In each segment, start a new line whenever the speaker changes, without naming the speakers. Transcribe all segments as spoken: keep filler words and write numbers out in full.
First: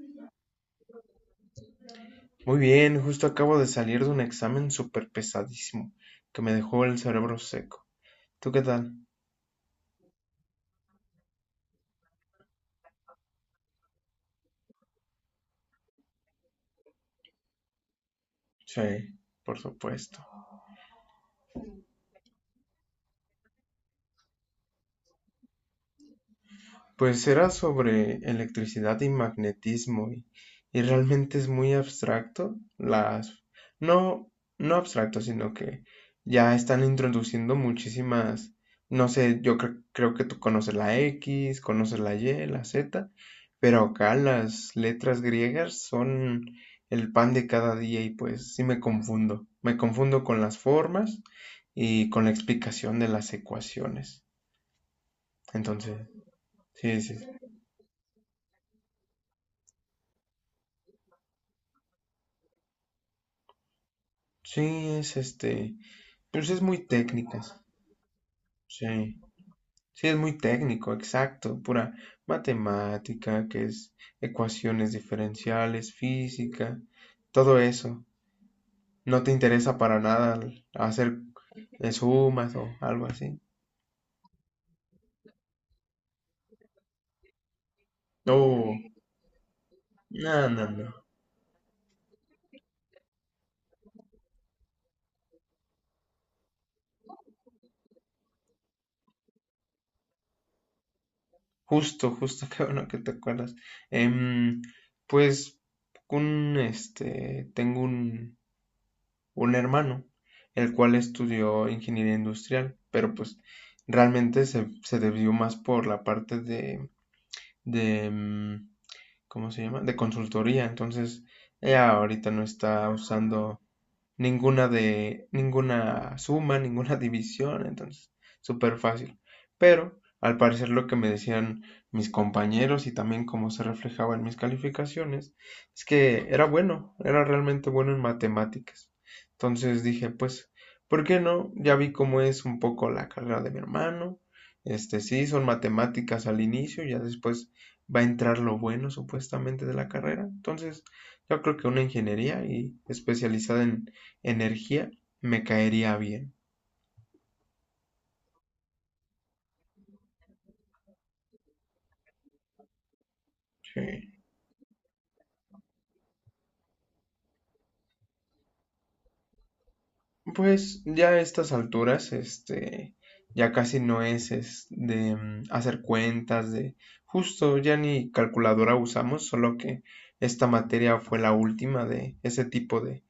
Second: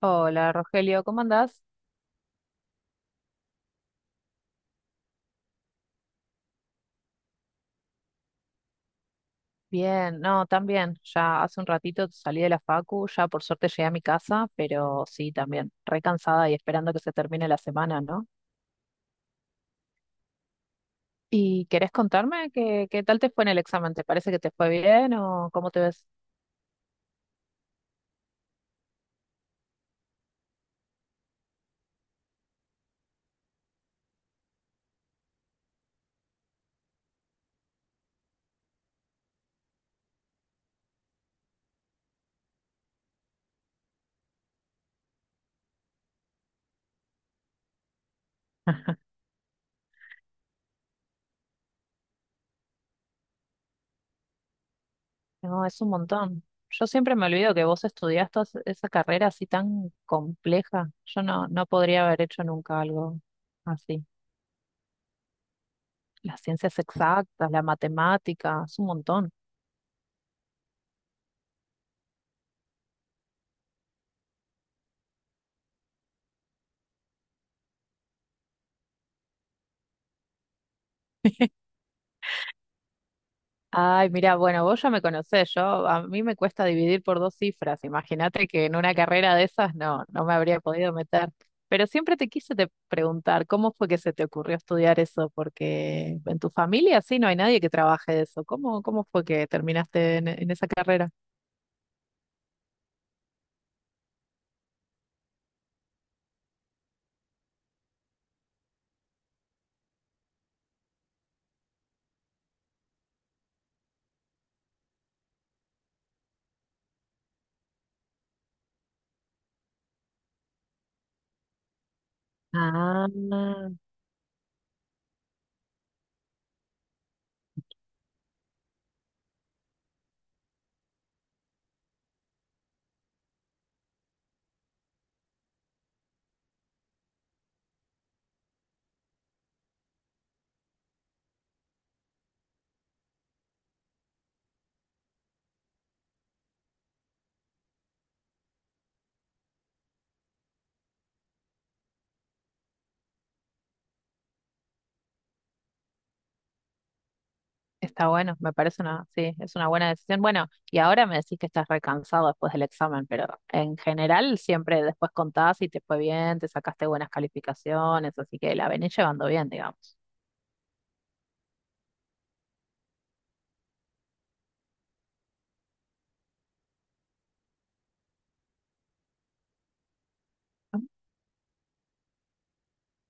Hola Rogelio, ¿cómo andás?
Muy bien, justo acabo de salir de un examen súper pesadísimo que me dejó el cerebro seco. ¿Tú qué tal?
Bien, no, también. Ya hace un ratito salí de la facu, ya por suerte llegué a mi casa, pero sí, también, re cansada y esperando que se termine la semana, ¿no?
Sí, por supuesto.
¿Y querés contarme qué, qué tal te fue en el examen? ¿Te parece que te fue bien o cómo te ves?
Pues era sobre electricidad y magnetismo y, y realmente es muy abstracto. Las, no, No abstracto, sino que ya están introduciendo muchísimas, no sé, yo cre- creo que tú conoces la X, conoces la Y, la Z, pero acá las letras griegas son el pan de cada día y pues sí me confundo. Me confundo con las formas y con la explicación de las ecuaciones.
No, es un
Entonces,
montón. Yo
sí,
siempre
sí, sí.
me olvido que vos estudiaste as- esa carrera así tan compleja. Yo no, no podría haber hecho nunca algo así.
Sí, es este,
Las
pues es muy
ciencias exactas,
técnicas,
la matemática, es un
sí,
montón.
sí es muy técnico, exacto, pura matemática, que es ecuaciones diferenciales, física, todo eso. No te interesa para nada el- hacer eh, sumas o algo así.
Ay, mira, bueno, vos ya me conocés, yo a mí me cuesta dividir por dos cifras. Imagínate que en
Oh,
una carrera de esas no, no me
no,
habría
no, no.
podido meter. Pero siempre te quise te preguntar, ¿cómo fue que se te ocurrió estudiar eso? Porque en tu familia sí no hay nadie que trabaje de eso. ¿Cómo, cómo fue que terminaste en, en esa carrera?
Justo, justo, qué bueno que te acuerdas. Em, pues un, este, tengo un un hermano, el cual estudió ingeniería industrial, pero pues realmente se, se debió más por la parte de, de, mm, ¿cómo se llama? De consultoría. Entonces, ella ahorita no está usando
Ah,
ninguna de, ninguna suma, ninguna división, entonces, súper fácil. Pero, al parecer, lo que me decían mis compañeros y también cómo se reflejaba en mis calificaciones, es que era bueno, era realmente bueno en matemáticas. Entonces dije, pues, ¿por qué no? Ya vi cómo es un poco la carrera de mi hermano. Este, sí, son matemáticas al inicio, ya después va a entrar lo bueno supuestamente de la carrera. Entonces, yo creo que una ingeniería y especializada en energía me caería bien.
está bueno, me parece una, sí, es una buena decisión. Bueno, y ahora me decís que estás recansado después del examen, pero en
Sí.
general siempre después contás si te fue bien, te sacaste buenas calificaciones, así que la venís llevando bien, digamos.
Pues ya a estas alturas, este, ya casi no es, es de mm, hacer cuentas, de justo ya ni calculadora usamos, solo que esta materia fue la última de ese tipo de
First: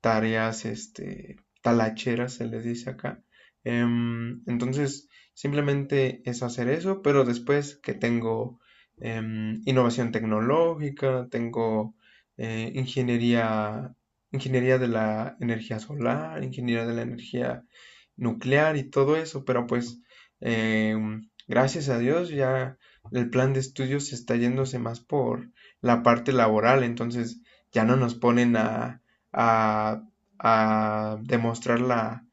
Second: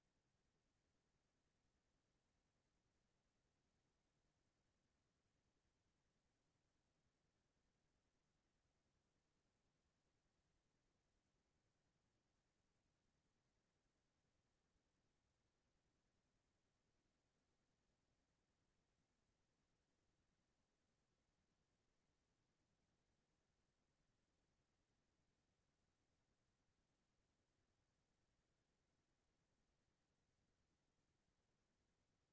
tareas, este, talacheras se les dice acá. Em, entonces, simplemente es hacer eso, pero después que tengo, em, innovación tecnológica, tengo, eh, ingeniería, ingeniería de la energía solar, ingeniería de la energía nuclear y todo eso, pero pues, em, gracias a Dios ya el plan de estudios está yéndose más por la parte laboral, entonces ya no nos ponen a a, a demostrar la,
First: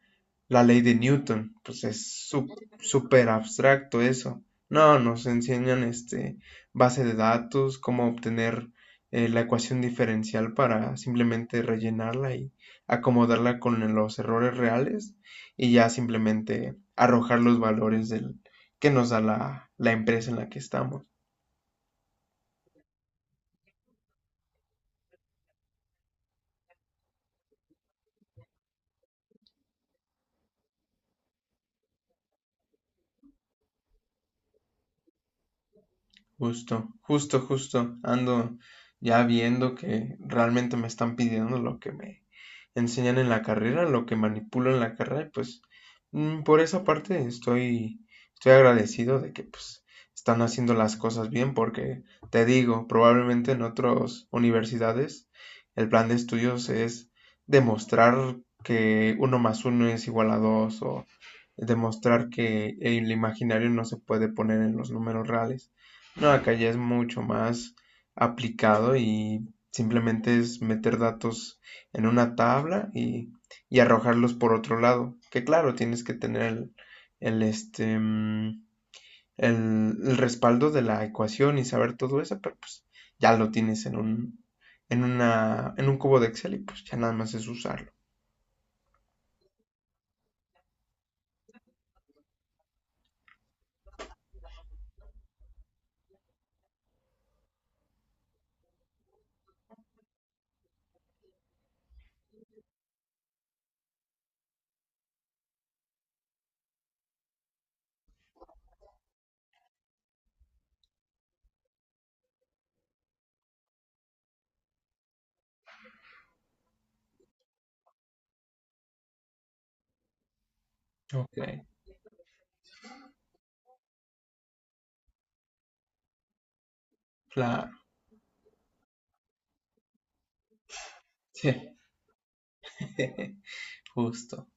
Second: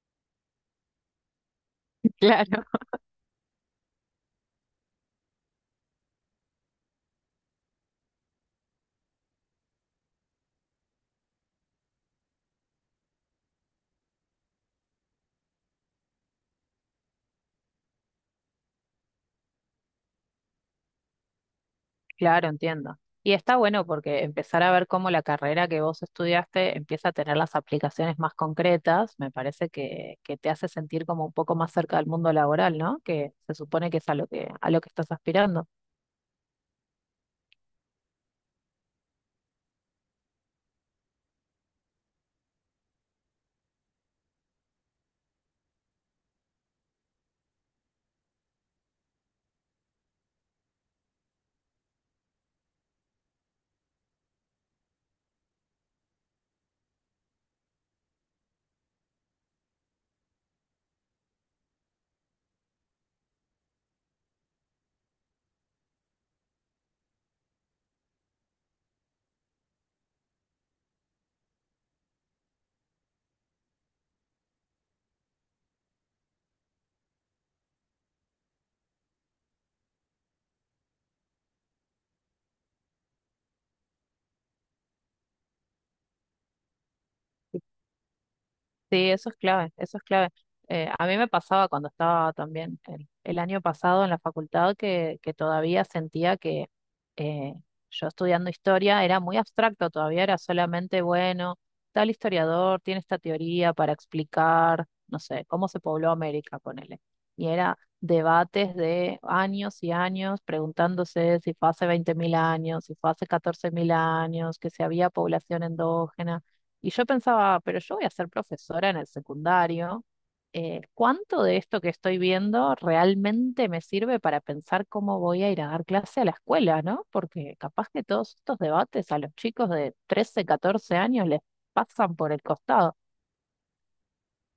la ley de Newton. Pues es sú-
Claro.
súper abstracto eso. No, nos enseñan este base de datos, cómo obtener, eh, la ecuación diferencial para simplemente rellenarla y acomodarla con los errores reales y ya simplemente arrojar los valores del, que nos da la, la empresa en la que estamos.
Claro, entiendo. Y está bueno porque empezar a ver cómo la carrera que vos estudiaste empieza a tener las aplicaciones más concretas, me parece que, que te hace sentir como un poco más cerca del mundo laboral, ¿no? Que se supone que es a lo que, a lo que estás aspirando.
Justo, justo, justo. Ando ya viendo que realmente me están pidiendo lo que me enseñan en la carrera, lo que manipulo en la carrera, y pues, mm, por esa parte estoy, estoy agradecido de que pues están haciendo las cosas bien, porque te digo, probablemente en otras universidades el plan de estudios es demostrar que uno más uno es igual a dos o demostrar que el imaginario no se puede poner en los números reales. No, acá ya es mucho más aplicado y simplemente es meter datos en una tabla y, y arrojarlos por otro lado. Que claro, tienes que tener el, el, este, mm, el, el respaldo de la ecuación y saber todo eso, pero pues ya lo tienes en un, en una, en un cubo de Excel y pues ya nada más es usarlo.
Sí, eso es clave, eso es clave. Eh, a mí me pasaba cuando estaba también el, el año pasado en la facultad que, que todavía sentía que eh, yo estudiando historia era muy abstracto, todavía era solamente, bueno, tal historiador tiene esta teoría para explicar, no sé, cómo se pobló América, ponele. Y era debates de años y años preguntándose si fue hace veinte mil años, si fue hace catorce mil años, que si había población endógena. Y yo pensaba, pero yo voy a ser profesora en el secundario. Eh,
Ok.
¿cuánto de esto que estoy viendo realmente me sirve para pensar cómo voy a ir a dar clase a la escuela, ¿no?? Porque
Claro,
capaz que todos estos debates a los chicos de trece, catorce años les
sí,
pasan por el costado.
justo,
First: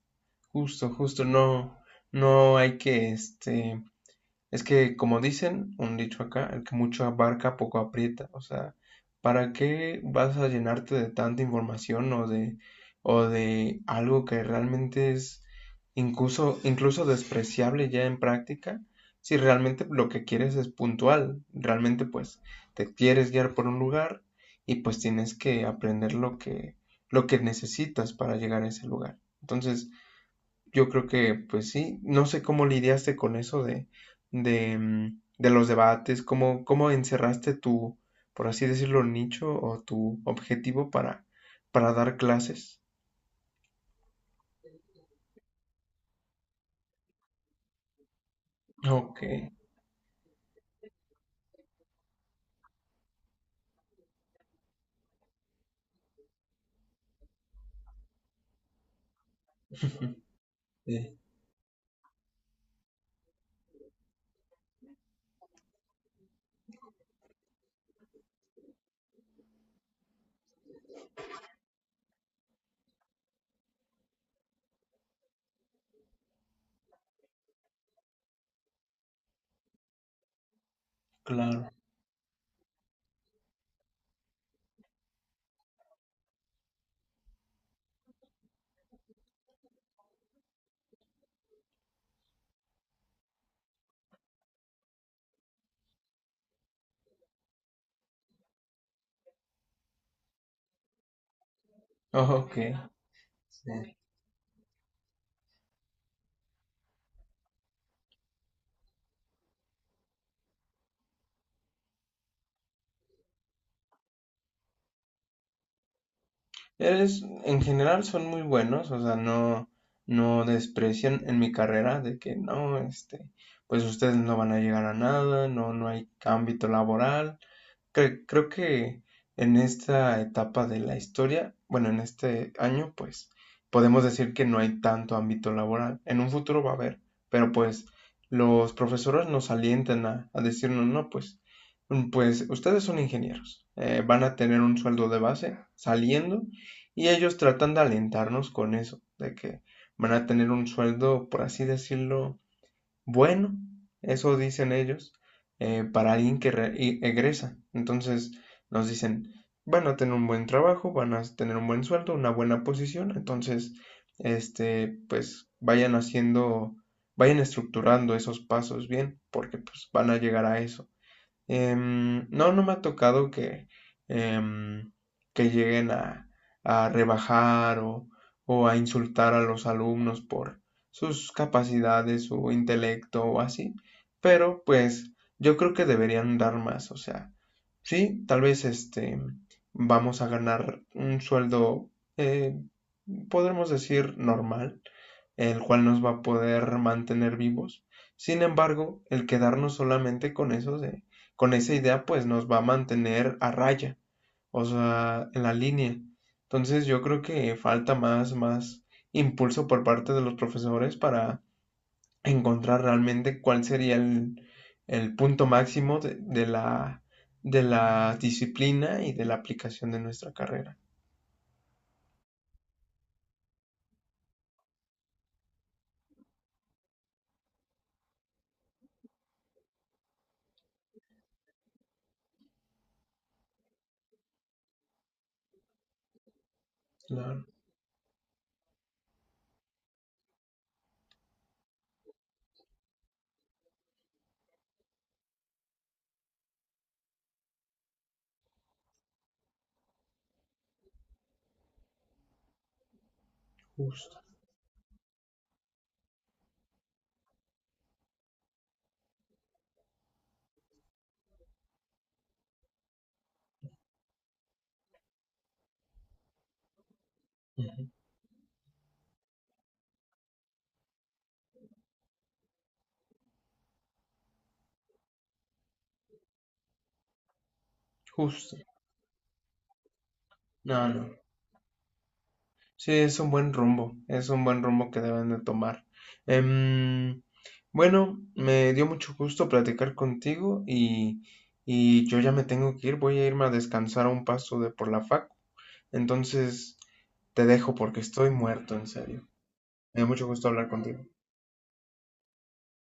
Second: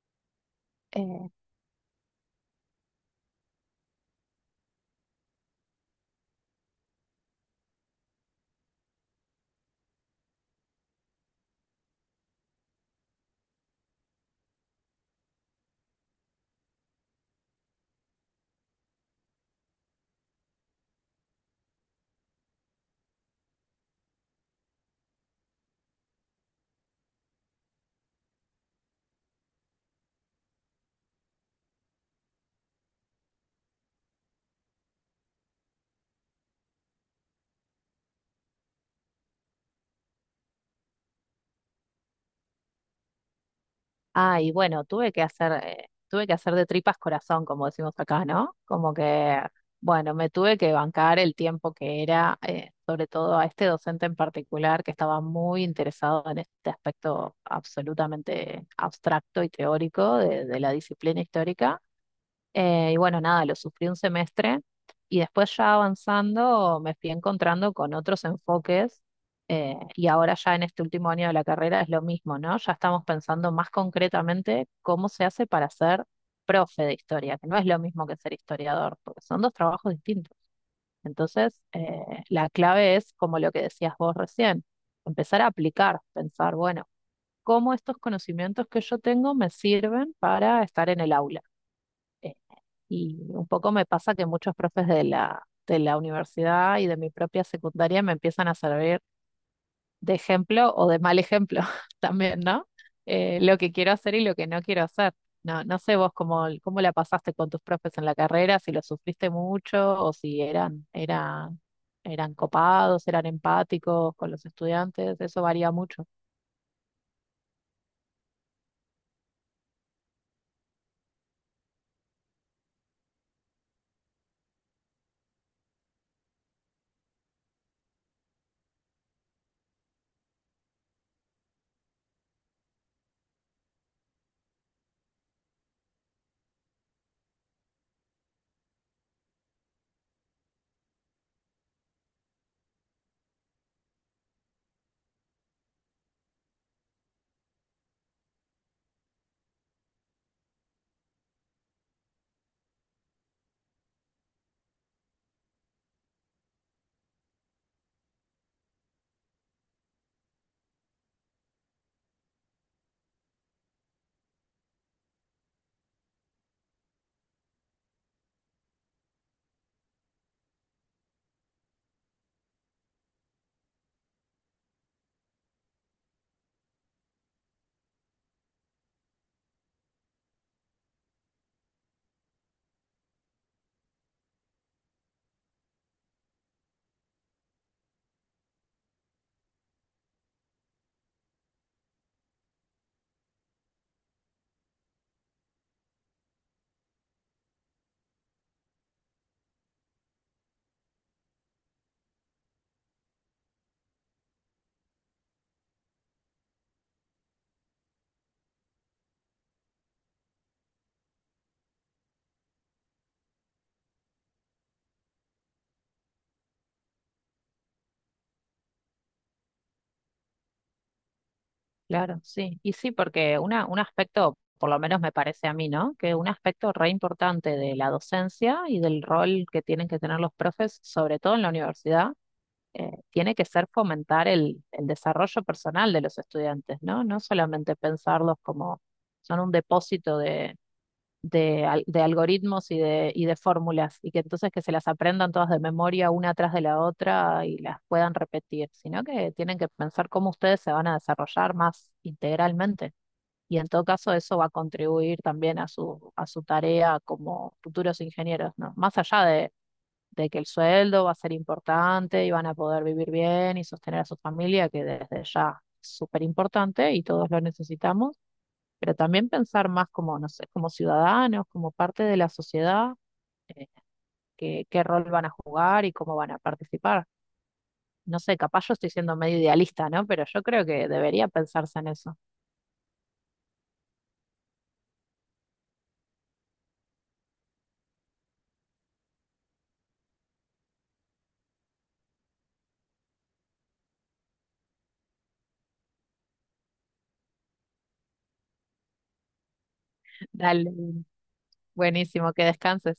justo, justo,
Eh,
no, no hay que, este, Es que, como dicen, un dicho acá, el que mucho abarca, poco aprieta. O sea, ¿para qué vas a llenarte de tanta información o de, o de algo que realmente es, incluso, incluso despreciable ya en práctica? Si realmente lo que quieres es puntual, realmente pues te quieres guiar por un lugar y pues tienes que aprender lo que, lo que necesitas para llegar a ese lugar. Entonces, yo creo que, pues sí, no sé cómo lidiaste con eso de, de, mm, de los debates, cómo, cómo encerraste tu, por así decirlo, nicho o tu objetivo para, para dar clases.
Ah, y bueno, tuve que hacer, eh, tuve que hacer de tripas corazón, como decimos acá, ¿no? Como
Ok,
que, bueno, me tuve que bancar el tiempo que era, eh, sobre todo a este docente en particular, que estaba muy interesado en este aspecto absolutamente abstracto y teórico de, de, la
sí,
disciplina histórica. Eh, y bueno, nada, lo sufrí un semestre y después ya avanzando me fui encontrando con otros enfoques eh, y ahora ya en este último año de la carrera es lo mismo, ¿no? Ya estamos pensando más concretamente cómo se hace para ser profe de historia, que no es lo mismo que ser historiador, porque son dos trabajos distintos. Entonces,
claro.
eh, la clave es, como lo que decías vos recién, empezar a aplicar, pensar, bueno, cómo estos conocimientos que yo tengo me sirven para estar en el aula. Eh, y un poco me pasa que muchos profes de la, de la universidad y de mi propia secundaria me empiezan a servir de ejemplo o de mal ejemplo también,
Ok,
¿no? Eh, lo que quiero
sí.
hacer y lo que no quiero hacer. No, no sé vos cómo, cómo la pasaste con tus profes en la carrera, si lo sufriste mucho o si eran, eran, eran copados, eran empáticos con los estudiantes, eso varía mucho.
Eres, en general son muy buenos, o sea, no, no desprecian en mi carrera de que no, este, pues ustedes no van a llegar a nada, no, no hay ámbito laboral. Cre- Creo que en esta etapa de la historia, bueno, en este año, pues podemos decir que no hay tanto ámbito laboral. En un futuro va a haber, pero pues los profesores nos alientan a, a decirnos, no, pues, mm, pues ustedes son ingenieros, eh, van a tener un sueldo de base saliendo y ellos tratan de alentarnos con eso, de que van a tener un sueldo, por así decirlo, bueno, eso dicen ellos, eh, para alguien que re- y- egresa. Entonces nos dicen, van a tener un buen trabajo, van a tener un buen sueldo, una buena posición. Entonces, este, pues vayan haciendo, vayan estructurando esos pasos bien, porque pues van a llegar a eso. Em, no, no me ha tocado que, em, que lleguen a, a rebajar o, o a insultar a los alumnos por sus capacidades, su intelecto o así, pero pues yo creo que deberían dar más, o sea, sí, tal vez este, vamos a ganar un sueldo, eh, podremos decir, normal, el cual nos va a poder mantener vivos. Sin embargo, el quedarnos solamente con eso de, con esa idea, pues nos va a mantener a raya, o sea, en la línea. Entonces yo creo que falta más, más impulso por parte de los profesores para encontrar realmente cuál sería el, el punto máximo de, de la, de la disciplina y de la aplicación de nuestra carrera.
Claro, sí. Y sí, porque una, un aspecto, por lo menos me parece a mí, ¿no? Que un aspecto re importante de la docencia y del rol que tienen que tener los profes, sobre todo en la universidad, eh, tiene que ser fomentar el, el desarrollo personal de los estudiantes, ¿no? No
Claro,
solamente pensarlos como son un depósito de, al- de algoritmos y de, y de fórmulas, y que entonces que se las aprendan todas de memoria una tras de la otra y las puedan repetir, sino que tienen que pensar cómo ustedes se van a desarrollar más integralmente. Y en todo caso
justo,
eso va a contribuir también a su, a su tarea como futuros ingenieros, ¿no? Más allá de, de que el sueldo va a ser importante y van a poder vivir bien y sostener a su familia, que desde ya es súper importante y todos lo necesitamos, pero también pensar más como, no sé, como ciudadanos, como parte de la sociedad, eh, qué, qué rol van a jugar y cómo van a participar. No sé,
justo.
capaz yo estoy siendo medio idealista, ¿no? Pero yo creo
No,
que
no.
debería pensarse en eso.
Sí, es un buen rumbo, es un buen rumbo que deben de tomar. Em, bueno, me dio mucho gusto platicar contigo y, y yo ya me tengo que ir, voy a irme a descansar a un paso de por la fac. Entonces, te dejo porque estoy muerto, en serio. Me dio mucho gusto hablar
Dale,
contigo.
buenísimo, que descanses.